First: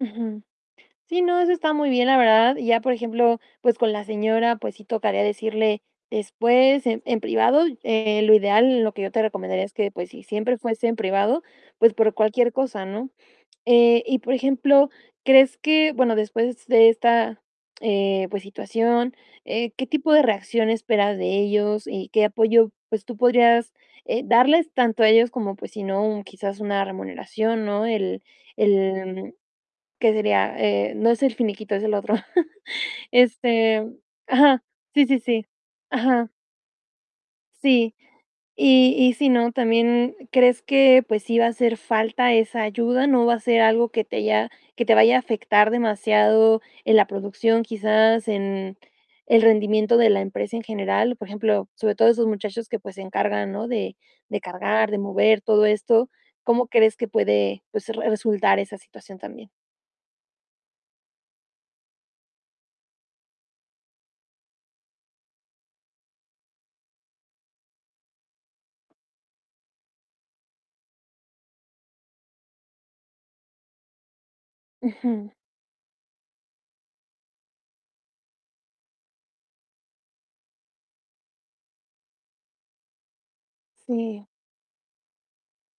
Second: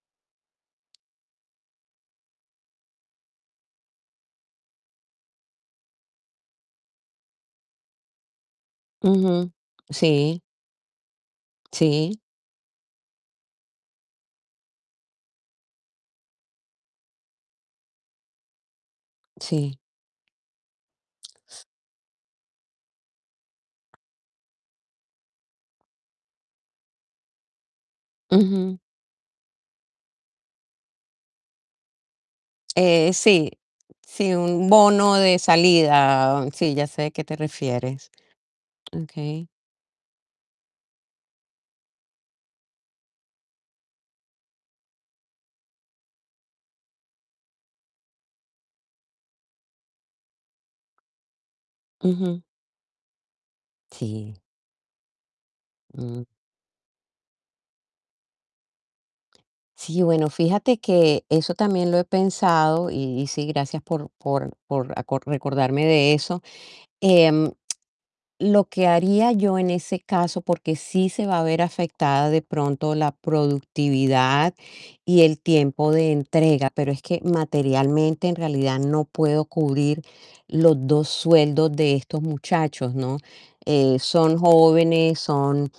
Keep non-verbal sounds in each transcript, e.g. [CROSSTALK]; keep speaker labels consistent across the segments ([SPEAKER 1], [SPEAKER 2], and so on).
[SPEAKER 1] Ujú. Sí, no, eso está muy bien, la verdad. Y ya, por ejemplo, pues, con la señora, pues sí, tocaría decirle después en en privado. Eh, lo ideal, lo que yo te
[SPEAKER 2] Ujú,
[SPEAKER 1] recomendaría es que, pues sí,
[SPEAKER 2] sí.
[SPEAKER 1] siempre fuese en privado, pues, por
[SPEAKER 2] Sí.
[SPEAKER 1] cualquier cosa, ¿no? Eh, y por ejemplo, ¿crees que, bueno, después de esta, eh, pues situación, eh,
[SPEAKER 2] Sí.
[SPEAKER 1] qué tipo de reacción esperas de ellos y qué apoyo, pues tú podrías, eh, darles tanto a ellos como pues, si no quizás una remuneración, ¿no? El
[SPEAKER 2] Ujú.
[SPEAKER 1] el, mm, ¿qué sería? Eh, no es el finiquito, es el otro. [CHUCKLES]
[SPEAKER 2] Eh, sí
[SPEAKER 1] Este
[SPEAKER 2] sí,
[SPEAKER 1] ajá,
[SPEAKER 2] un
[SPEAKER 1] sí,
[SPEAKER 2] bono
[SPEAKER 1] sí,
[SPEAKER 2] de
[SPEAKER 1] sí Ajá.
[SPEAKER 2] salida. Sí, ya sé de qué te
[SPEAKER 1] Sí.
[SPEAKER 2] refieres.
[SPEAKER 1] Y y si
[SPEAKER 2] Okey.
[SPEAKER 1] no, también, ¿crees que pues, sí va a hacer falta esa ayuda? ¿No va a ser algo que te haya que te vaya a afectar demasiado en la producción, quizás en el rendimiento de la empresa en general? Por ejemplo, sobre todo esos
[SPEAKER 2] Ujú.
[SPEAKER 1] muchachos que pues, se encargan, ¿no? De
[SPEAKER 2] Sí.
[SPEAKER 1] de cargar, de mover todo esto,
[SPEAKER 2] Mm.
[SPEAKER 1] ¿cómo crees que puede, pues, resultar esa situación también?
[SPEAKER 2] Sí, bueno, fíjate que eso también lo he pensado, y sí, gracias por por por aco recordarme de eso. Em, lo que haría yo en ese caso, porque sí se va a ver afectada de pronto la productividad y
[SPEAKER 1] Ujú.
[SPEAKER 2] el tiempo de entrega, pero es que materialmente, en realidad no puedo cubrir los 2 sueldos de estos muchachos, ¿no? Eh,
[SPEAKER 1] Sí.
[SPEAKER 2] son jóvenes, son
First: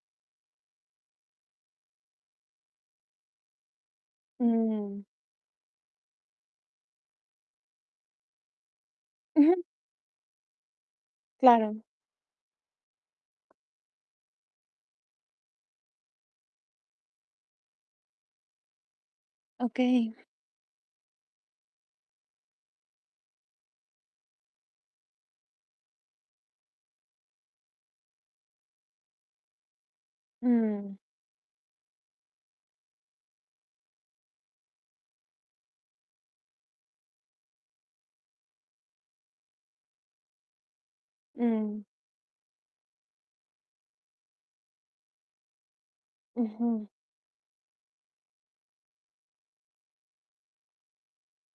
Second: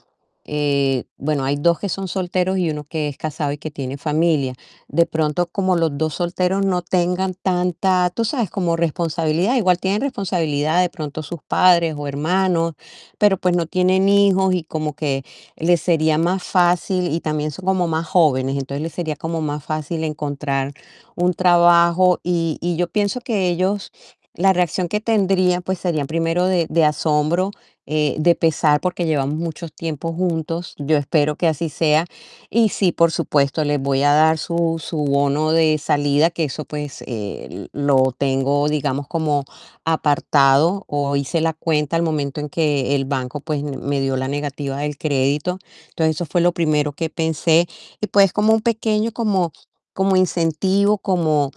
[SPEAKER 2] eh, bueno, hay 2 que son solteros, y 1 que es casado y que tiene familia. De
[SPEAKER 1] Mm.
[SPEAKER 2] pronto, como los 2 solteros no tengan tanta, tú sabes, como responsabilidad,
[SPEAKER 1] Ujú.
[SPEAKER 2] igual tienen responsabilidad, de pronto sus
[SPEAKER 1] Claro.
[SPEAKER 2] padres o hermanos, pero, pues, no tienen hijos y como que les sería más fácil, y también son como más jóvenes, entonces les sería como más fácil
[SPEAKER 1] Okey.
[SPEAKER 2] encontrar un trabajo. Y y yo pienso que ellos la reacción que tendrían, pues, sería primero de de asombro, eh, de pesar, porque llevamos mucho tiempo juntos.
[SPEAKER 1] Mm.
[SPEAKER 2] Yo espero que así sea. Y sí, por supuesto, les voy a dar su su bono de salida, que eso, pues, eh, lo tengo digamos como apartado, o hice la
[SPEAKER 1] Mm.
[SPEAKER 2] cuenta al momento en que el banco, pues, me dio la negativa del crédito. Entonces, eso fue lo
[SPEAKER 1] Ujú.
[SPEAKER 2] primero que pensé. Y pues, como un pequeño, como como incentivo, como:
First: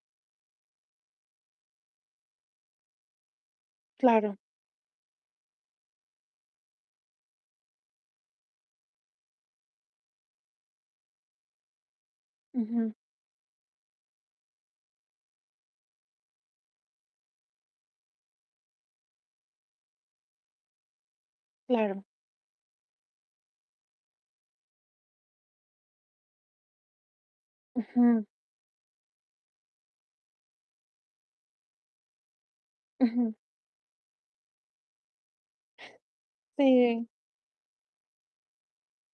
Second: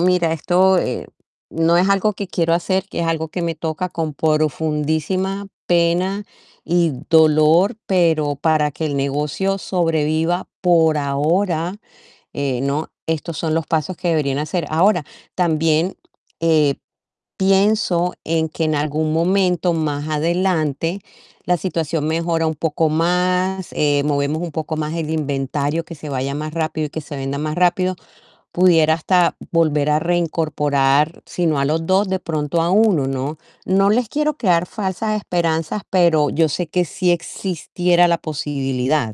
[SPEAKER 2] "Mira, esto, eh, no es algo que quiero hacer, que es algo que me toca con
[SPEAKER 1] Claro.
[SPEAKER 2] profundísima pena y dolor, pero para que el negocio sobreviva por ahora, eh, ¿no?
[SPEAKER 1] Ujú.
[SPEAKER 2] Estos son los pasos que deberían hacer". Ahora, también, eh, pienso en que en algún momento, más adelante, la
[SPEAKER 1] Claro.
[SPEAKER 2] situación mejora un poco más, eh, movemos un poco más el inventario, que se vaya más rápido y que se venda más rápido,
[SPEAKER 1] Ujú.
[SPEAKER 2] pudiera hasta volver a reincorporar, si no a los 2 de pronto a 1,
[SPEAKER 1] Ujú.
[SPEAKER 2] ¿no? No les quiero crear falsas esperanzas, pero yo sé que
[SPEAKER 1] Sí.
[SPEAKER 2] sí existiera la posibilidad.